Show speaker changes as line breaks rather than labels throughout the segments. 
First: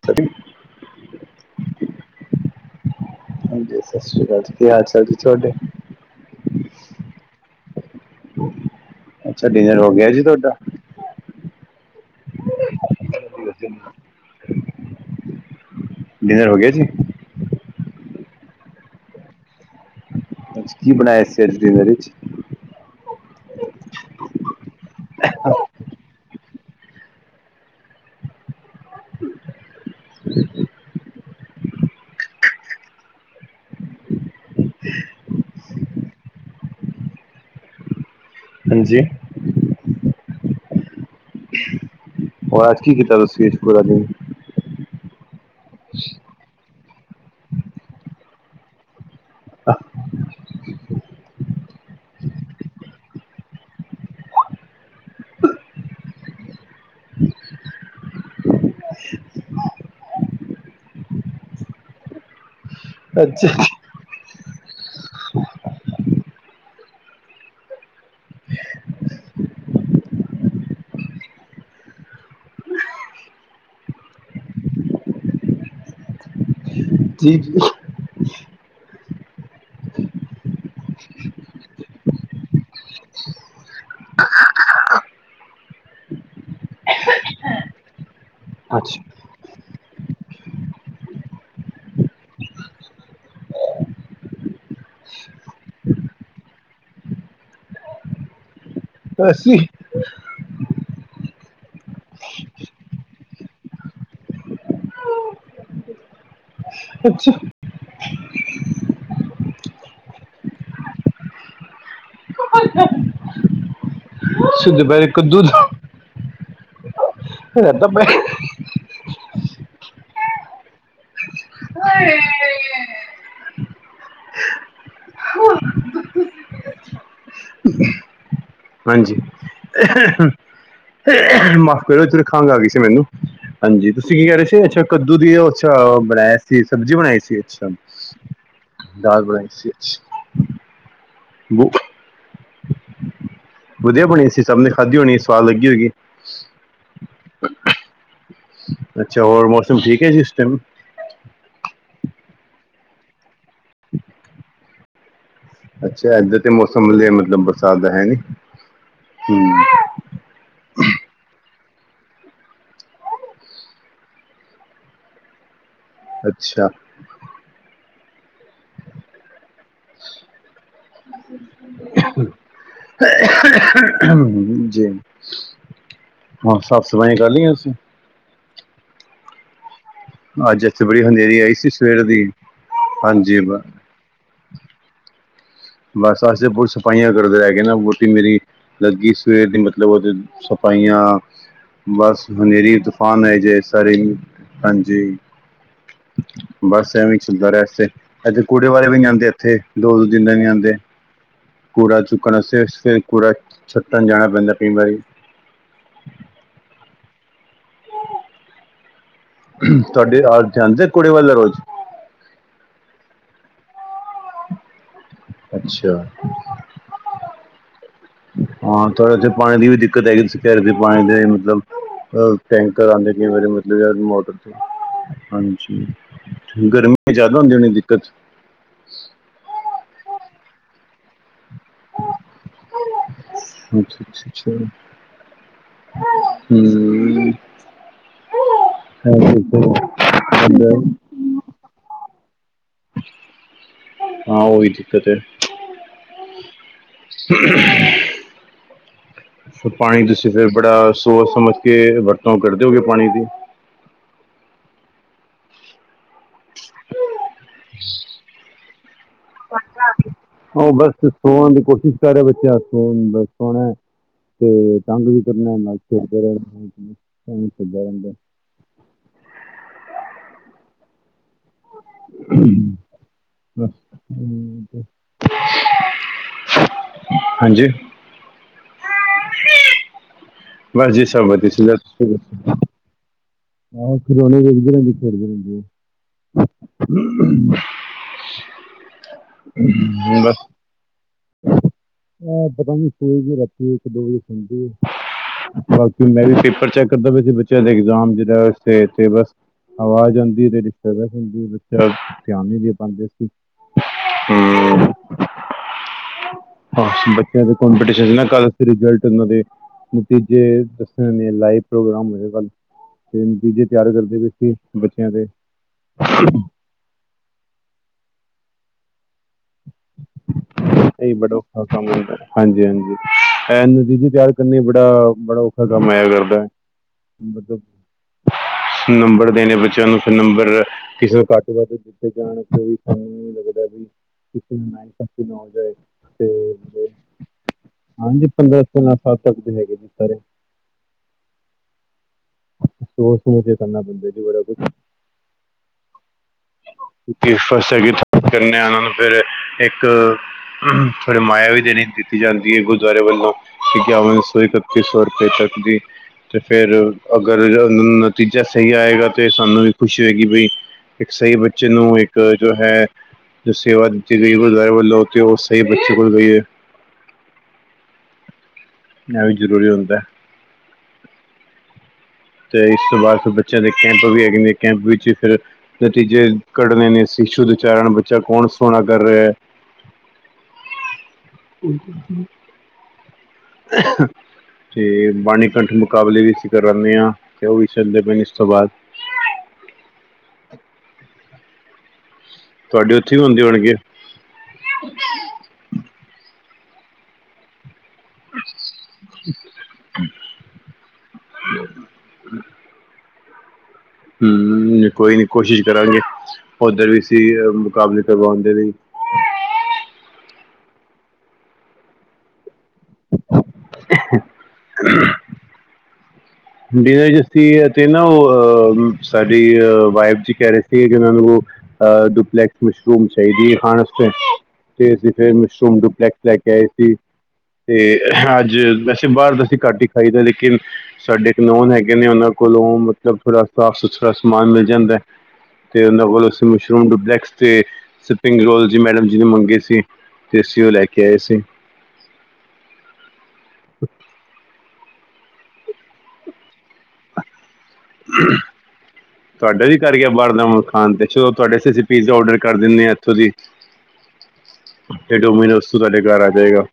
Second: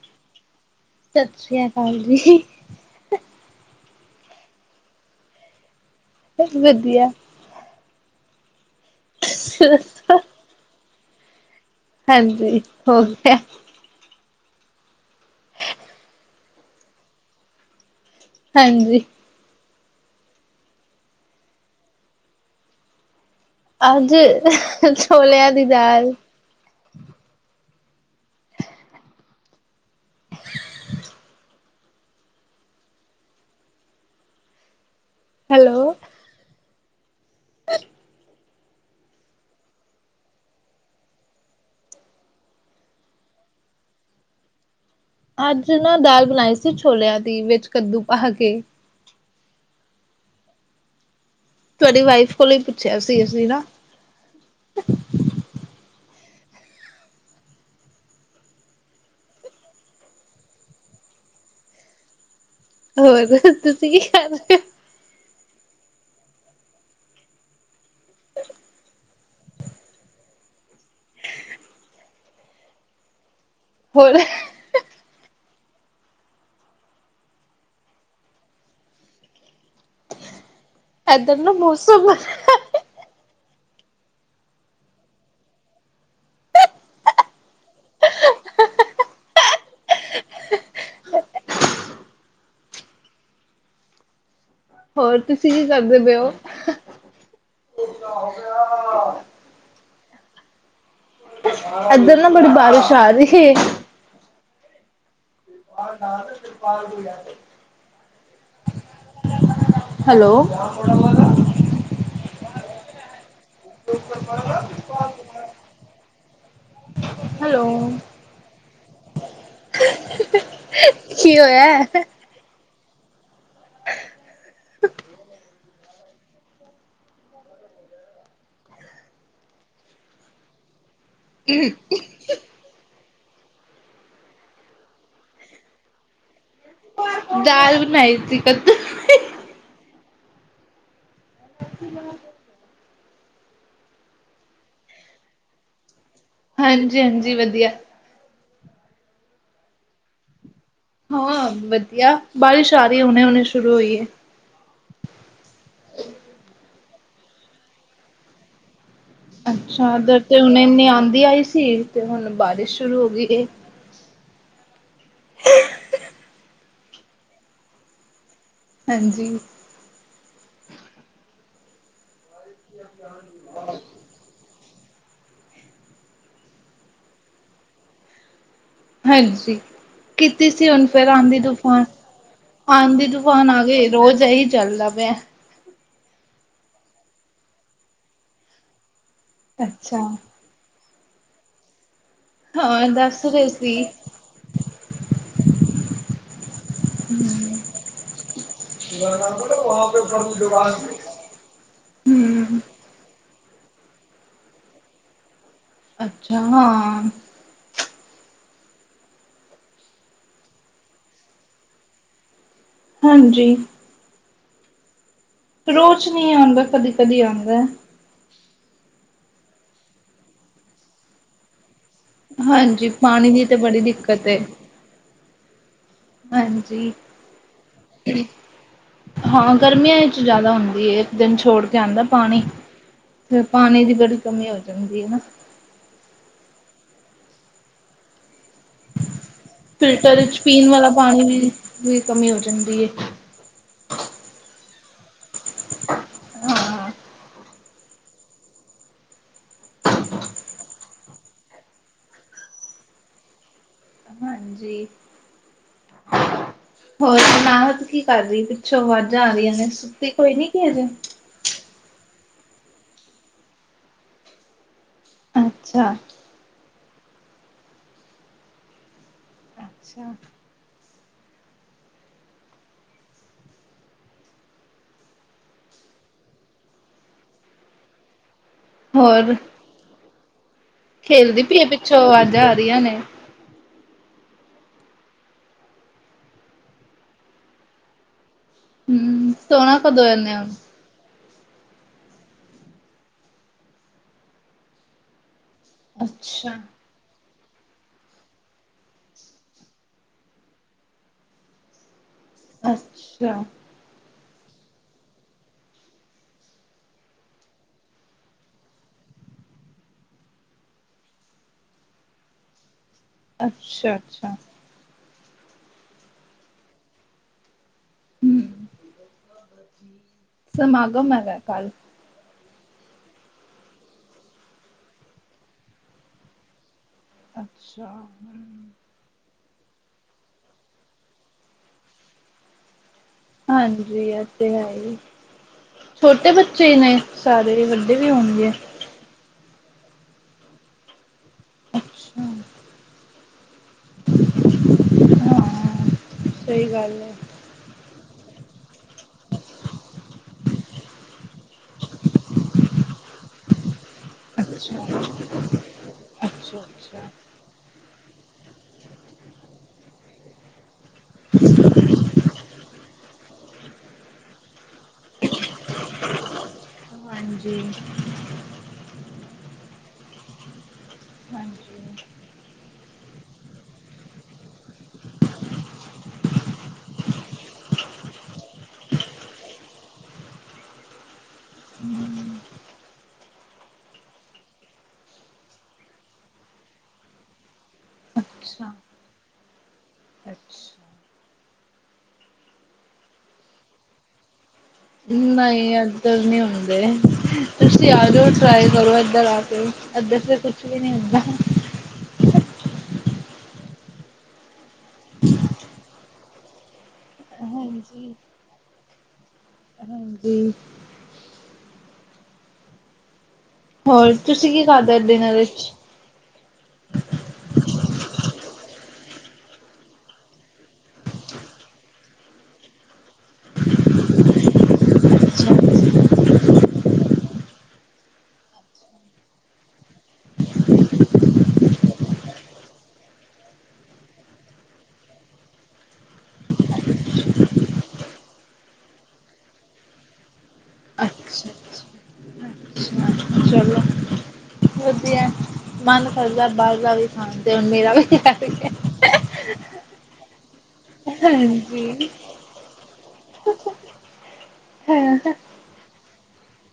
[inaudible]
ਸਤਿ ਸ੍ਰੀ ਅ ਅਕਾਲ ਜੀ।
ਹਾਂਜੀ, ਸਤਿ ਸ੍ਰੀ ਅਕਾਲ ਜੀ। ਕੀ ਹਾਲ ਚਾਲ ਜੀ ਤੁਆਡੇ?
ਬਸ ਵਧੀਆ।
ਅੱਛਾ
ਤੁਸੀਂ
ਡਿਨਰ ਹੋ ਗਿਆ
ਦੱਸੋ?
ਜੀ ਤੁਆਡਾ?
ਹਾਂਜੀ, ਹੋ ਗਿਆ।
ਡਿਨਰ ਹੋ ਗੇਆ ਜੀ?
ਹਾਂਜੀ।
ਅੱਛ ਕੀ ਬਨਾਏਆ ਫੇਰ ਡਿਨਰ ਚ?
ਅੱਜ, ਛੋਲੇਆਂ ਦੀ ਦਾਲ। [inaudible] ਹੈਲੋ [inaudible]
ਹਾਂਜੀ ਹੋਰ ਅੱਜ ਕੀ ਕੀਤਾ ਤੁਸੀ ਪੂਰਾ ਦਿਨ?
ਅੱਜ ਨਾ ਦਾਲ ਬਨਾਈ ਸੀ ਛੋਲੇਆਂ ਦੀ ਵਿੱਚ ਕੱਦੂ ਪਾ ਕੇ। ਤੁਆਡੀ ਵਾਈਫ ਕੋਲੋਂ ਈ ਪੁੱਛੇਆ ਸੀ ਅਸੀ ਨਾ। ਹੋਰ
ਅੱਛਾ
ਤੁਸੀ ਕੀ ਕਰ ਰੇ ੳ? ਹੋਰ
ਜੀ, ਜੀ।
ਏਦਰ ਨਾ ਮੌਸਮ ਬੜਾ
ਅੱਛਾ।
ਹੋਰ ਤੁਸੀ ਕੀ ਕਰਦੇ ਪਏ ੳ? [inaudible]
ਅਸੀ
ਏਧਰ ਨਾ ਬੜੀ ਬਾਰਿਸ਼ ਆ ਰੀ ਏ। [inaudible]
ਅੱਛਾ
ਹੈਲੋ
ਹ [unintelligible] ਅਸੀਂ ਤੇ ਬਣਾਇਆ ਕਦੂ [unintelligible]
ਹੈਲੋ।
ਰਾਇਤਾ ਪਾਇਆ
ਕੀ ਹੋਇਆ?
ਹਾਂਜੀ, ਮਾਫ਼ ਕਰੋ ਜੇ ਖਾਂਗ ਆ ਗਈ ਸੀ ਮੈਨੂੰ ਹਾਂ, ਜੀ ਤੁਸੀਂ ਕੀ ਕਹਿ ਰਹੇ ਸੀ ਅੱਛਾ ਕੱਦੂ ਦੀ ਉਹ ਅੱਛਾ ਬਣਾਆ ਕੀ ਸਬਜ਼ੀ ਬਣਾਈ ਸੀ ਅੱਛਾ,
ਦਾਲ ਬਣਾਈ ਸੀ ਕੱਦੂ
ਦਾਲ ਬਣਾਈ ਸੀ ਅੱਛ ਬੋ
ਹ [unintelligible]
ਵਧੀਆ ਬਣੀ ਸੀ, ਸਭ ਨੇ ਖਾਧੀ ਹੋਣੀ ਸਵਾਦ ਲੱਗੀ ਹੋਗੀ।
ਹਾਂਜੀ-ਹਾਂਜੀ, ਵਧੀਆ।
ਅੱਛਾ, ਹੋਰ ਮੌਸਮ ਠੀਕ ਹੈ ਇਸ ਟਾਈਮ।
ਹਾਂ, ਵਧੀਆ ਬਾਰਿਸ਼ ਆ ਰਹੀ ਹੁਣੇ-ਹੁਣੇ ਸ਼ੁਰੂ ਹੋਈ ਏ।
ਅੱਛਾ, ਇਧਰ ਤੇ ਮੌਸਮ ਮਤਲਬ ਬਰਸਾਤ ਦਾ ਹੈ ਨੀ,
ਅੱਛਾ, ਇਧਰ ਤੇ ਹੁਣੇ ਇਨੀ ਆਂਧੀ ਆਈ ਸੀ ਤੇ ਹੁਣ ਬਾਰਿਸ਼ ਸ਼ੁਰੂ ਹੋ ਗਈ।
ਅੱਛਾ।
ਹਾਂਜੀ। ਾਂ [unintelligible]
ਜੀ ਹੋਰ ਸਾਫ਼-ਸਫਾਈਆਂ ਕਰ ਲਈਆਂ ਸੀਂ।
ਹਾਂਜੀ, ਕੀਤੀ
ਅੱਜ
ਸੀ
ਇੱਥੇ
ਹੁਣ
ਬੜੀ
ਫਿਰ
ਹਨੇਰੀ ਆਈ ਸੀ
ਆਂਦੀ-ਤੂਫਾਨ,
ਸਵੇਰ ਦੀ
ਆਂਦੀ
ਹਾਂਜੀ
ਤੂਫਾਨ
ਬ-
ਆ ਗਏ। ਰੋਜ਼ ਦਾ ਇਹੀ ਚੱਲਦਾ ਪਾਇਆ।
ਬਸ, ਅਸੀਂ ਪੁਰੀ ਸਫਾਈਆਂ ਕਰਦੇ ਰਹਿ ਗਏ ਨਾ ਵੋਟੀ ਮੇਰੀ ਲੱਗੀ ਸਵੇਰ ਦੀ, ਮਤਲਬ
ਅੱਛਾ
ਉਹਦੇ ਸਵਾਇਆ ਬਸ। ਹਨੇਰੀ,
ਹਾਂ
ਤੂਫਾਨ
ਦੱਸ
ਆਏ
ਰਹੇ
ਜੇ
ਸੀ।
ਸਾਰੇ, ਹਾਂਜੀ। ਬੱਸ, ਐਵੇਂ ਚੱਲਦਾ ਰਿਹਾ ਤੇ ਇੱਥੇ ਕੂੜੇ ਵਾਲੇ ਵੀ ਨੀ
ਹੂੰ
ਆਦੇ ਇੱਥੇ ਦੋ-ਦੋ ਦਿਨ ਦਾ ਨੀ ਆਂਦੇ। ਕੂੜਾ ਚੁੱਕਣ ਵਾਸਤੇ, ਫਿਰ ਕੂੜਾ ਸੱਟਣ ਜਾਣਾ ਪੈਂਦਾ ਕਈ ਵਾਰੀ।
ਅੱਛਾ ਹਾਂ।
ਤੁਹਾਡੇ ਰਾਹ ਚ ਜਾਂਦਾ ਕੁੜੇ ਵਾਲੇ ਰੋਜ?
ਹਾਂਜੀ।
। [inaudible]
ਰੋਚ ਨਹੀਂ ਆਉਂਦਾ, ਕਦੀ-ਕਦੀ ਆਉਂਦਾ।
ਹਾਂ, ਤੁਹਾਡੇ ਉੱਥੇ ਪਾਣੀ ਦੀ ਵੀ ਦਿੱਕਤ ਹੈਗੀ। ਘਰ ਪਾਣੀ ਦੇ ਮਤਲਬ
ਹਾਂਜੀ
ਟੈਂਕਰ ਆਉਂਦੇ ਕਈ
ਪਾਣੀ ਦੀ
ਵਾਰੀ
ਤੇ
ਮਤਲਬ
ਬੜੀ
ਯਾਰ
ਦਿੱਕਤ
ਮੋਟਰ
ਏ।
ਤੋਂ ਹਾਂਜੀ।
ਹਾਂਜੀ
ਗਰਮੀ ਚ ਜ਼ਿਆਦਾ ਹੁੰਦੀ ਹੋਣੀ ਦਿੱਕਤ?
ਹਾਂ, ਗਰਮੀਆਂ ਵਿੱਚ ਜ਼ਿਆਦਾ ਹੁੰਦੀ ਹੈ।, ਇੱਕ ਦਿਨ ਛੋੜ ਤੇ ਆਂਦਾ ਪਾਣੀ, ਫਿਰ ਪਾਣੀ ਦੀ ਬੜੀ ਕਮੀ ਹੋ ਜਾਂਦੀ ਹੈਨਾ।
ਹੂੰ।
ਫਿਲਟਰ ਵਿੱਚ ਪੀਣ ਵਾਲਾ ਪਾਣੀ ਵੀ ਕਮੀ ਹੋ ਜਾਂਦੀ ਹੈ।
ਹਾਂ, ਉਹੀ ਦਿੱਕਤ ਏ।
ਹਾਂ
। [unintelligible] ਪਾਣੀ ਤੁਸੀਂ ਫਿਰ ਬੜਾ ਸੋਚ ਸਮਝ ਕੇ ਵਰਤੋਂ ਕਰਦੇ ਹੋਗੇ ਪਾਣੀ ਦੀ।
ਜੀ, ਹੋਰ ਸੁਣਾਓ, ਕੀ ਕਰ ਰਹੀ ਸੀ? ਪਿਛੋ ਆਵਾਜਾਂ ਆ ਰਹੀਆਂ ਨੇ, ਸੁੱਤੀ ਕੋਈ ਨੀ ਕੀ ਅਜੇ।
ਔਰ ਕੋਸ਼ਿਸ਼ ਕਰ ਰਿਹਾ ਬੱਚਿਆਂ ਸੋਨ, ਸੋਣਾ ਤੇ ਤੰਗ ਵੀ ਕਰਨਾ, ਨਾਲ
ਅੱਛਾ
ਦੇ ਖੇਢਦੇ ਏਵੇ ਹੀ ਫਿਰਦਾ ਰਹਿੰਦਾ।
ਅੱਛਾ।
[inaudible] ਹਾਂਜੀ?
ਹੋਰ?
ਬਸ ਜੀ ਸਭ
ਖੇਲਦੀ ਪਈ ਏ,
ਵਧੀਆ
ਪਿੱਛੋਂ
[unintelligible]
[unintelligible]
ਆਹੋ ਖਿਲੌਣੇ ਵੇਖਦੇ ਰਹਿੰਦੇ ਖੇਡਦੇ ਰਹਿੰਦੇ। [inaudible] [unintelligible]
ਹਮ ਸੋਣਾ ਕਦੋਂ ਇਹਨੇ ਹੁਣ
ਆ ਪਤਾ ਨੀ ਸਵੇਰ ਦੀ ਰਾਤੀ ਇੱਕ ਦੋ ਵਜੇ ਸੌਂਦੀ ਹੇ। ਬਾਕੀ ਮੈਂ ਵੀ
ਅੱਛਾ
ਪੇਪਰ ਚੈੱਕ ਕਰਦਾ ਪੇਆ ਸੀ ਬੱਚਿਆਂ ਦੇ ਇਗਜ਼ਾਮ ਦੇ ਤੇ ਬਸ ਆਵਾਜ਼ ਆਉਂਦੀ ਤੇ ਡਿਸਟਰਬਨਸ ਹੁੰਦੀ ਬੱਚਾ ਧਿਆਨ ਨੀ ਦੇ ਪਾਉਂਦੇ ਸੀ
ਅੱਛਾ
ਹਮ। ਬੱਚਿਆਂ ਦੇ ਕੰਪਟੀਸ਼ਨ [unintelligible] [unintelligible] ਦੱਸਣ ਦੇ ਲਾਈਵ ਪ੍ਰੋਗਰਾਮ ਹੋਏਗਾ ਕਲ। ਤੇ ਨਤੀਜੇ ਤਿਆਰ
ਅੱਛਾ
ਕਰਦੇ ਪਏ
ਅੱਛਾ
ਸੀ ਬੱਚਿਆਂ ਦੇ।
ਹਮ ਸਮਾਗਮ
ਇਹ ਬੜਾ
ਹੈਗਾ
ਔਖਾ
ਕੱਲ
ਕੰਮ ਹੁੰਦਾ। ਹਾਂਜੀ ਹਾਂਜੀ ਇਹ ਨਤੀਜੇ ਤਿਆਰ ਕਰਨੇ ਬੜਾ ਬੜਾ ਔਖਾ ਕੰਮ ਹੋਇਆ ਕਰਦਾ। ਮਤਲਬ?
ਅੱਛਾ
ਨੰਬਰ ਦੇਣੇ ਬੱਚਿਆਂ ਨੂੰ ਫੇਰ ਨੰਬਰ ਕਿਸੇ ਨੂੰ ਘੱਟ ਵੱਧ ਦਿੱਤੇ ਜਾਣ ਕੋਈ ਕੰਮ
ਹਾਂਜੀ ਹੈ ਹੀ
ਹੋ ਜਾਏ
ਛੋਟੇ
ਤੇ
ਬੱਚੇ ਨੇ ਸਾਰੇ ਵੱਡੇ ਵੀ
ਹਾਂਜੀ
ਹੋਣਗੇ?
[unintelligible] ਜੀ ਸਾਰੇ।
ਅੱਛਾ।
ਸੋਚ ਸਮਝ ਕੇ ਕਰਨਾ ਪੈਂਦਾ ਜੀ ਬੜਾ ਕੁਛ।
ਹਾਂ ਸਹੀ ਗੱਲ ਹੈ
ਫਸਟ ਸੈਕੰਡ ਥਰਡ [unintelligible] ਉਹਨਾਂ ਨੂੰ ਫੇਰ ਇੱਕ ਫੇਰ ਮਾਇਆ ਵੀ ਦੇਣੀ ਦਿੱਤੀ ਜਾਂਦੀ ਹੈ ਗੁਰਦੁਆਰੇ ਵੱਲੋਂ ਇਕਯਾਵਨ ਸੌ ਇਕੱਤੀ
ਅੱਛਾ
ਸੌ ਰੁਪਏ ਤੱਕ ਦੀ ਤੇ
ਅੱਛਾ
ਫੇਰ
ਅੱਛਾ
ਅਗਰ ਨਤੀਜਾ ਸਹੀ ਆਏਗਾ ਤੇ ਸਾਨੂੰ ਵੀ ਖੁਸ਼ੀ ਹੋਏਗੀ ਬਈ ਇੱਕ ਸਹੀ ਬੱਚੇ ਨੂੰ ਇੱਕ ਜੋ ਹੈ ਜੋ ਸੇਵਾ ਦਿੱਤੀ ਗਈ ਗੁਰਦੁਆਰੇ ਵੱਲੋਂ ਕੇ ਉਹ ਸਹੀ ਬੱਚੇ ਕੋਲ ਗਈ ਹੈ।
ਹਾਂਜੀ।
ਇਹ ਵੀ ਜ਼ਰੂਰੀ ਹੁੰਦਾ।
ਹਾਂਜੀ।
ਤੇ ਇਸ ਤੋਂ ਬਾਅਦ ਫੇਰ ਬੱਚਿਆਂ ਦੇ ਕੈਂਪ ਵੀ ਹੈਗੇ ਨੇ ਕੈਂਪ ਵਿੱਚ ਫੇਰ ਨਤੀਜੇ ਕੱਢਣੇ ਨੇ ਸ਼ੀਸ਼ੂ ਦੇ ਚਾਰਨ ਬੱਚਾ ਕੌਣ ਸੋਹਣਾ ਕਰ ਰਿਹਾ ਹੈ।
[inaudible]
[unintelligible] ਤੇ ਬਾਣੀ ਕੰਠ ਮੁਕਾਬਲੇ ਵੀ ਅਸੀਂ ਕਰਾਉਨੇ ਆ। ਕਿ ਓੁਹਵੀ [unintelligible] ਇਸ ਤੋਂ ਬਾਦ
ਅੱਛਾ ਅੱਛਾ।
ਤੁਹਾਡੇ ਉੱਥੇ ਵੀ ਹੁੰਦੇ ਹੋਣਗੇ?
ਨਹੀਂ ਇਧਰ ਨਹੀਂ ਹੁੰਦੇ ਤੁਸੀਂ ਆ ਜਾਓ ਟਰਾਏ ਕਰੋ ਇਧਰ ਆ ਕੇ। ਇੱਧਰ ਤੇ ਕੁਛ ਵੀ ਨੀ ਹੁੰਦਾ।
ਹਮ, ਨੀ ਕੋਈ ਨੀ ਕੋਸ਼ਿਸ਼ ਕਰਾਂਗੇ, ਉੱਧਰ ਵੀ ਅਸੀ ਅ ਮੁਕਾਬਲੇ
ਹਾਂਜੀ
ਕਰਵਾਉਣ ਦੇ ਲਈ।
ਹਾਂਜੀ। ਹੋਰ, ਤੁਸੀਂ ਕੀ ਖਾਦਾ ਡਿਨਰ ਵਿੱਚ?
ਡਿਨਰ 'ਚ ਅਸੀ ਅਤੇ ਨਾ ਉਹ, ਅਹ ਸਾਡੀ ਵਾਈਫ ਜੀ ਕਹਿ ਰਹੇ ਸੀਗੇ, ਕਿ ਮੈਂ ਉਹਨਾਂ ਨੂੰ ਉਹ ਅ ਡੁਪਲੇੈਕਸ ਮਸ਼ਰੂਮ ਚਾਹੀਦੀ ਏ, ਖਾਣ ਆਸਤੇ। ਫੇਰ ਅਸੀਂ ਫਿਰ, ਮਸ਼ਰੂਮ
ਅੱਛਾ
ਡੂਪਲੈਕਸ ਲੈ ਕੇ ਆਏ ਸੀ। ਤੇ ਅੱਜ, ਵੈਸੇ ਬਾਹਰ ਤਾਂ ਅਸੀਂ ਘੱਟ ਹੀ ਖਾਈ ਦਾ, ਲੇਕਿਨ ਸਾਡੇ ਨੋਨ ਹੈਗੇ ਨੇ ਉਹਨਾਂ ਕੋਲੋਂ, ਮਤਲਬ ਥੋੜ੍ਹਾ ਸਾਫ-ਸੁਥਰਾ ਸਮਾਨ ਮਿਲ ਜਾਂਦਾ ਐ। ਤੇ ਉਹਨਾਂ ਕੋਲੋਂ ਅਸੀਂ ਮਸ਼ਰੂਮ ਡੁਪਲੈਕਸ ਤੇ, ਸਪਿੰਗ ਰੋਲ ਜ ਮੈਡਮ ਜੀ ਨੇ ਮੰਗੇ ਸੀ। ਤੇ ਅਸੀਂ, ਉਹ ਲੈ ਕੇ
ਅੱਛਾ
ਆਏ ਸੀ।
ਅੱਛਾ ਚਲੋ
ਹ।
ਵਧੀਆ। ਮਨ ਕਰਦਾ ਬਾਹਰ ਦਾ ਵੀ ਖਾਂਣਦੇ, ਹੁਣ ਮੇਰਾ ਵੀ ਕਰ ਗਿਆ।
ਤੁਹਾਡਾ ਵੀ ਕਰ ਗਿਆ, ਬਾਹਰ ਦਾ ਹੁਣ ਖਾਣ ਤੇ, ਚਲੋ ਤੁਹਾਡੇ ਆਸਤੇ ਅਸੀਂ
ਹਾਂਜੀ।
ਪੀਜ਼ਾ ਔਡਰ ਕਰ ਦਿੰਦੇ ਹਾਂ, ਇੱਥੋਂ ਦੀ।
ਹ।
ਇਹ ਡੋਮੀਨੋਸ ਤੋਂ, ਤੁਹਾਡੇ ਘਰ ਆ ਜਾਏਗਾ।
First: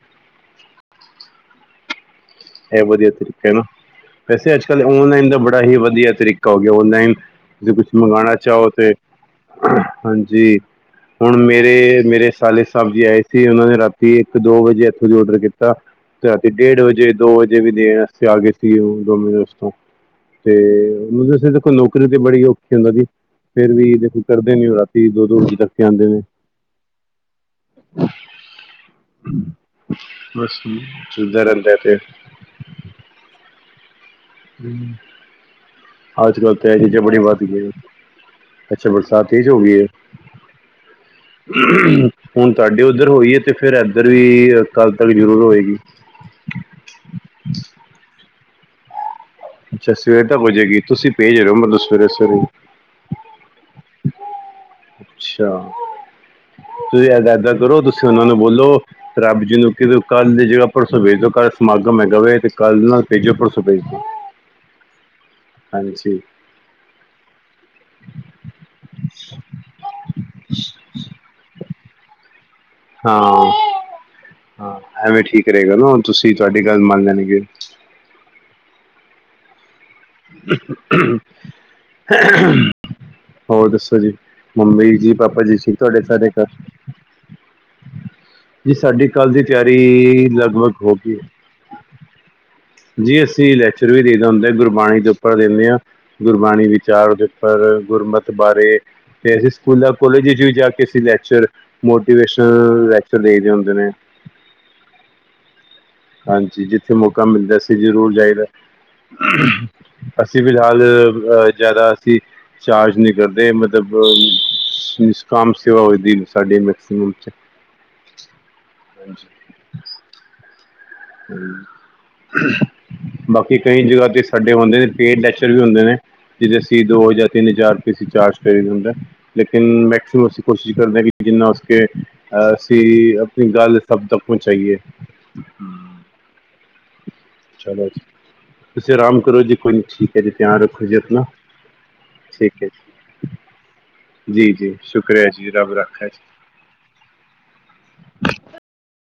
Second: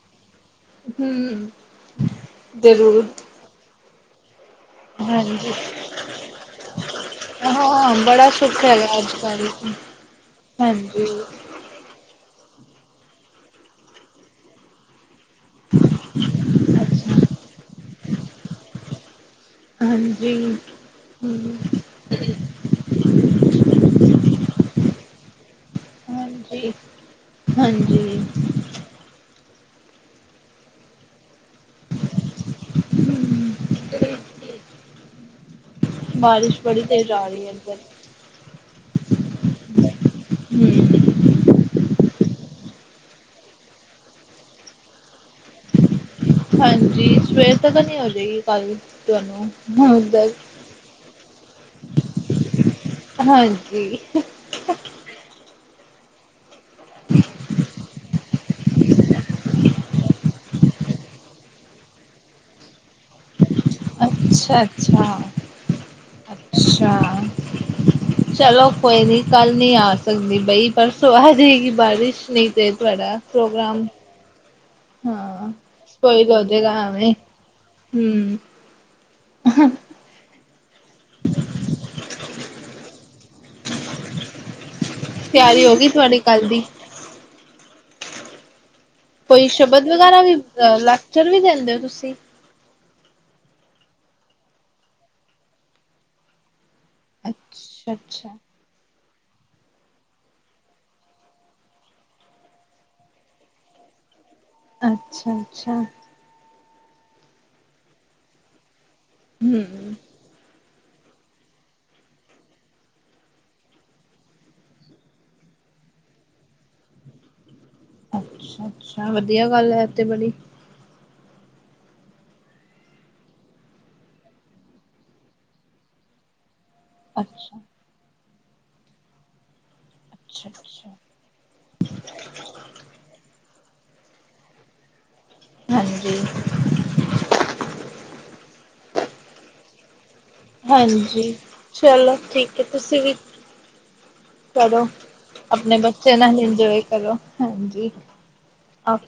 ਹਮ।
ਇਹ ਵਧੀਆ ਤਰੀਕਾ ਹੈ ਨਾ, ਵੈਸੇ ਅੱਜ ਕੱਲ੍ਹ ਔਨਲਾਈਨ ਦਾ
ਹਾਂਜੀ
ਬੜਾ ਹੀ ਵਧੀਆ ਤਰੀਕਾ ਹੋ ਗਿਆ। ਔਨਲਾਈਨ ਜੇ ਕੁਛ
ਹਾਂ ਬੜਾ
ਮੰਗਵਾਉਣਾ
ਸੁੱਖ
ਚਾਹੋ ਤੇ,
ਹੈਗਾ ਅੱਜ ਕੱਲ
ਹਾਂਜੀ,
ਹਾਂਜੀ
ਹੁਣ ਮੇਰੇ-ਮੇਰੇ ਸਾਲੇ ਸਾਬ ਜੀ ਆਏ ਸੀ, ਉਹਨਾਂ ਨੇ ਰਾਤੀ ਇੱਕ ਦੋ ਵਜੇ, ਇੱਥੋਂ ਦੀ ਔਡਰ ਕੀਤਾ ਤੇ ਰਾਤੀ ਡੇਢ ਵਜੇ ਦੋ
ਅੱਛਾ
ਵਜੇ ਵੀ ਦੇਣ ਵਾਸਤੇ ਆ ਗਏ ਸੀ ਉਹ, ਡੋਮੀਨੋਸ ਤੋਂ।
ਹਾਂਜੀ।
ਤੇ, ਵੈਸੇ
ਹੂੰ
ਦੇਖੋ ਨੌਕਰੀ ਤੇ ਬੜੀ ਔਖੀ ੳਨਾਂ ਦੀ। ਫੇਰ ਵੀ ਦੇਖੋ ਕਰਦੇ ਨੇ ਉਹ ਰਾਤੀ, ਦੋ-ਦੋ ਵਜੇ ਤੱਕ ਕੇ ਆਂਦੇ ਨੇ।
ਜੀ। ਹਾਂਜੀ।
ਬਸ ਜੀ, ਚਲਦਾ ਰਹਿੰਦਾ ਏ ਤੇ
ਹ-
ਹਮ। ਆਜ ਕੱਲ ਤਾਂ ਇਹ ਚੀਜ਼
ਤੇਜ਼
ਬੜੀ
ਆ
ਵਧ
ਰਹੀ ਹੈ
ਗੀ ਏ,
ਇੱਧਰ
ਅੱਛਾ ਬਰਸਾਤ ਤੇਜ ਹੋ ਗਈ ਏ?
ਹ-
ਹੁਣ ਤੁਹਾਡੇ ਉੱਧਰ ਹੋਈ ਹੈ ਤੇ ਫਿਰ ਏਧਰ ਵੀ, ਕੱਲ ਤੱਕ ਜ਼ਰੂਰ ਹੋਏਗੀ।
ਹਾਂਜੀ, ਸਵੇਰ ਤੱਕਨ ਈ ਹੋ ਜੇਗੀ ਬਾਰਿਸ ਤੁਹਾਨੂੰ
ਅੱਛਾ, ਸਵੇਰੇ
ਉਧਰ
ਤੱਕ ਹੋ ਜੇ ਗੀ, ਤੁਸੀਂ ਭੇਜ ਰਹੇ ਹੋ ਮਤਲਬ ਸਵੇਰੇ- ਸਵੇਰੇ।
ਹਾਂਜੀ।
ਅੱਛਾ, ਤੁਸੀਂ ਏਦ ਇਦਾਂ ਕਰੋ, ਤੁਸੀਂ ਉਹਨਾਂ ਨੂੰ ਬੋਲੋ, ਰੱਬ ਜੀ ਨੂੰ ਕਿ ਕੱਲ੍ਹ ਦੇ ਜਗਾ ਪਰਸੋਂ ਭੇਜ ਦਿਊ, ਕੱਲ੍ਹ ਸਮਾਗਮ ਹੈਗਾ ਵੇ, ਅਤੇ ਕੱਲ੍ਹ ਨਾ ਭੇਜੋ, ਪਰਸੋਂ ਭੇਜ ਦਿਓ।
ਅੱਛਾ, ਅੱਛਾ।
ਹਾਂਜੀ।
ਅੱਛਾ, ਚਲੋ ਕੋਈ ਨੀ, ਕੱਲ ਨੀ ਆ ਸਕਦੀ ਬਈ, ਪਰਸੋਂ ਆ ਜਾਏਗੀ ਬਾਰਿਸ਼, ਨਹੀਂ ਤੇ ਤੁਹਾਡਾ
ਹਾਂ
ਪ੍ਰੋਗਰਾਮ
ਹਾਂ, ਐਵੇਂ ਠੀਕ
ਹਾਂ
ਰਹੇਗਾ ਨਾ ਹੁਣ, ਤੁਸੀਂ-ਤੁਹਾਡੀ ਗੱਲ ਮੰਨ ਲੈਣ ਗੇ।
ਹਮ।
ਹੋਰ ਦੱਸੋ ਜੀ, ਮੰੰਮੀ ਜੀ, ਪਾਪਾ ਜੀ,
ਤਿਆਰੀ ਹੋ
ਠੀਕ
ਗਈ
ਤੁਹਾਡੇ
ਤੁਹਾਡੀ
ਸਾਰੇ ਘਰ?
ਕੱਲ ਦੀ
ਜੀ ਸਾਡੀ ਕੱਲ ਦੀ
ਕੋਈ ਸ਼ਬਦ ਵਗੈਰਾ
ਤਿਆਰੀ
ਵੀ
ਲਗਭਗ ਹੋ ਗਈ।
ਲੈਕਚਰ ਵੀ ਦਿੰਦੇ ਹੋ ਤੁਸੀਂ
ਜੀ ਅਸੀਂ ਲੈਕਚਰ ਵੀ ਦੇਇ ਦਾ ਹੁੰਦਾ ਗੁਰਬਾਣੀ ਦੇ ਉੱਪਰ ਦੇਣੇ ਆਂ ਗੁਰਬਾਣੀ ਵਿੱਚ ਚਾਰਜ ਉਪਰ
ਅੱਛਾ ਅੱਛਾ
ਗੁਰਮਤ ਬਾਰੇ, ਤੇ ਅਸੀਂ ਸਕੂਲਾਂ ਕੋਲਜਾ ਚ ਵਿਚ ਜਾ ਕੇ ਅਸੀਂ ਲੈਕਚਰ ਮੋਟੀਵੇਸ਼ਨਲ ਲੈਕਚਰ ਦੇਈ ਜਾਂਦੇ ਨੇ।
ਅੱਛਾ-ਅੱਛਾ।
ਹਾਂਜੀ ਜਿੱਥੇ ਮੌਕਾ ਮਿਲਦੈ ਅਸੀ ਜ਼ਰੂਰ ਜਾਈਦਾ।
ਹੂੰ
ਅਸੀਂ ਫਿਲਹਾਲ ਅ ਜਆਦਾ ਅਸੀਂ ਚਾਰਜ ਨੀ ਕਰਦੇ ਮਤਲਬ ਨਿਸ਼ਕਾਮ ਸੇਵਾ ਹੋ ਜਂਦੀ ਸਾਡੇ ਮੈਕਸੀਮਮ ਚ।
ਅੱਛਾ-ਅੱਛਾ
ਹਾਂਜੀ
ਵਧੀਆ ਗੱਲੈ ਐ ਤੇ ਬੜੀ।
ਬਾਕੀ ਕਈ ਜਗਾ ਤੇ ਸਾਡੇ ਹੁੰਦੇ ਨੇ, ਪੇਡ ਲੈਚਰ ਵੀ ਹੁੰਦੇ ਨੇ। ਜਿਦੇ ਅਸੀ ਦੋ ਜਾਂ ਤਿੰਨ
ਅੱਛਾ
ਹਜ਼ਾਰ ਰੁਪੇ ਅਸੀ ਚਾਰਜ ਕਰੀ ਦਾ ਹੁੰਦਾ। ਲੇਕਿਨ ਮੈਕਸੀਮਮ ਅਸੀਂ
ਅੱਛਾ
ਕੋਸ਼ਿਸ਼
ਅੱਛਾ
ਕਰਦੇ ਆਂ ਕਿ ਜਿੰਨਾ ਹੋਸਕੇ ਅਸੀਂ ਆਪਣੀ ਗਾਲ ਸਬ ਤੱਕ ਪਹੁਚਾਇਐ।
ਹਾਂਜੀ।
ਚਲੋ ਜੀ। ਤੁਸੀਂ ਆਰਾਮ ਕਰੋ ਜੀ ਕੋਈ ਨੀ ਠੀਕ ਹੈ ਜੀ, ਧਿਆਨ ਰੱਖੋ ਜੀ ਆਪਣਾ,
ਹਾਂਜੀ ਚਲੋ
ਠੀਕ ਹੈ
ਤੁਸੀਂ ਵੀ
ਜੀ। ਜੀ-ਜੀ
ਕਰੋ
ਸ਼ੁਕਰੀਆ ਜੀ ਰਬ ਰਾੱਖਾ ਜੀ।
ਹੈਲੋ ਹਾਂਜੀ ਓਕੇ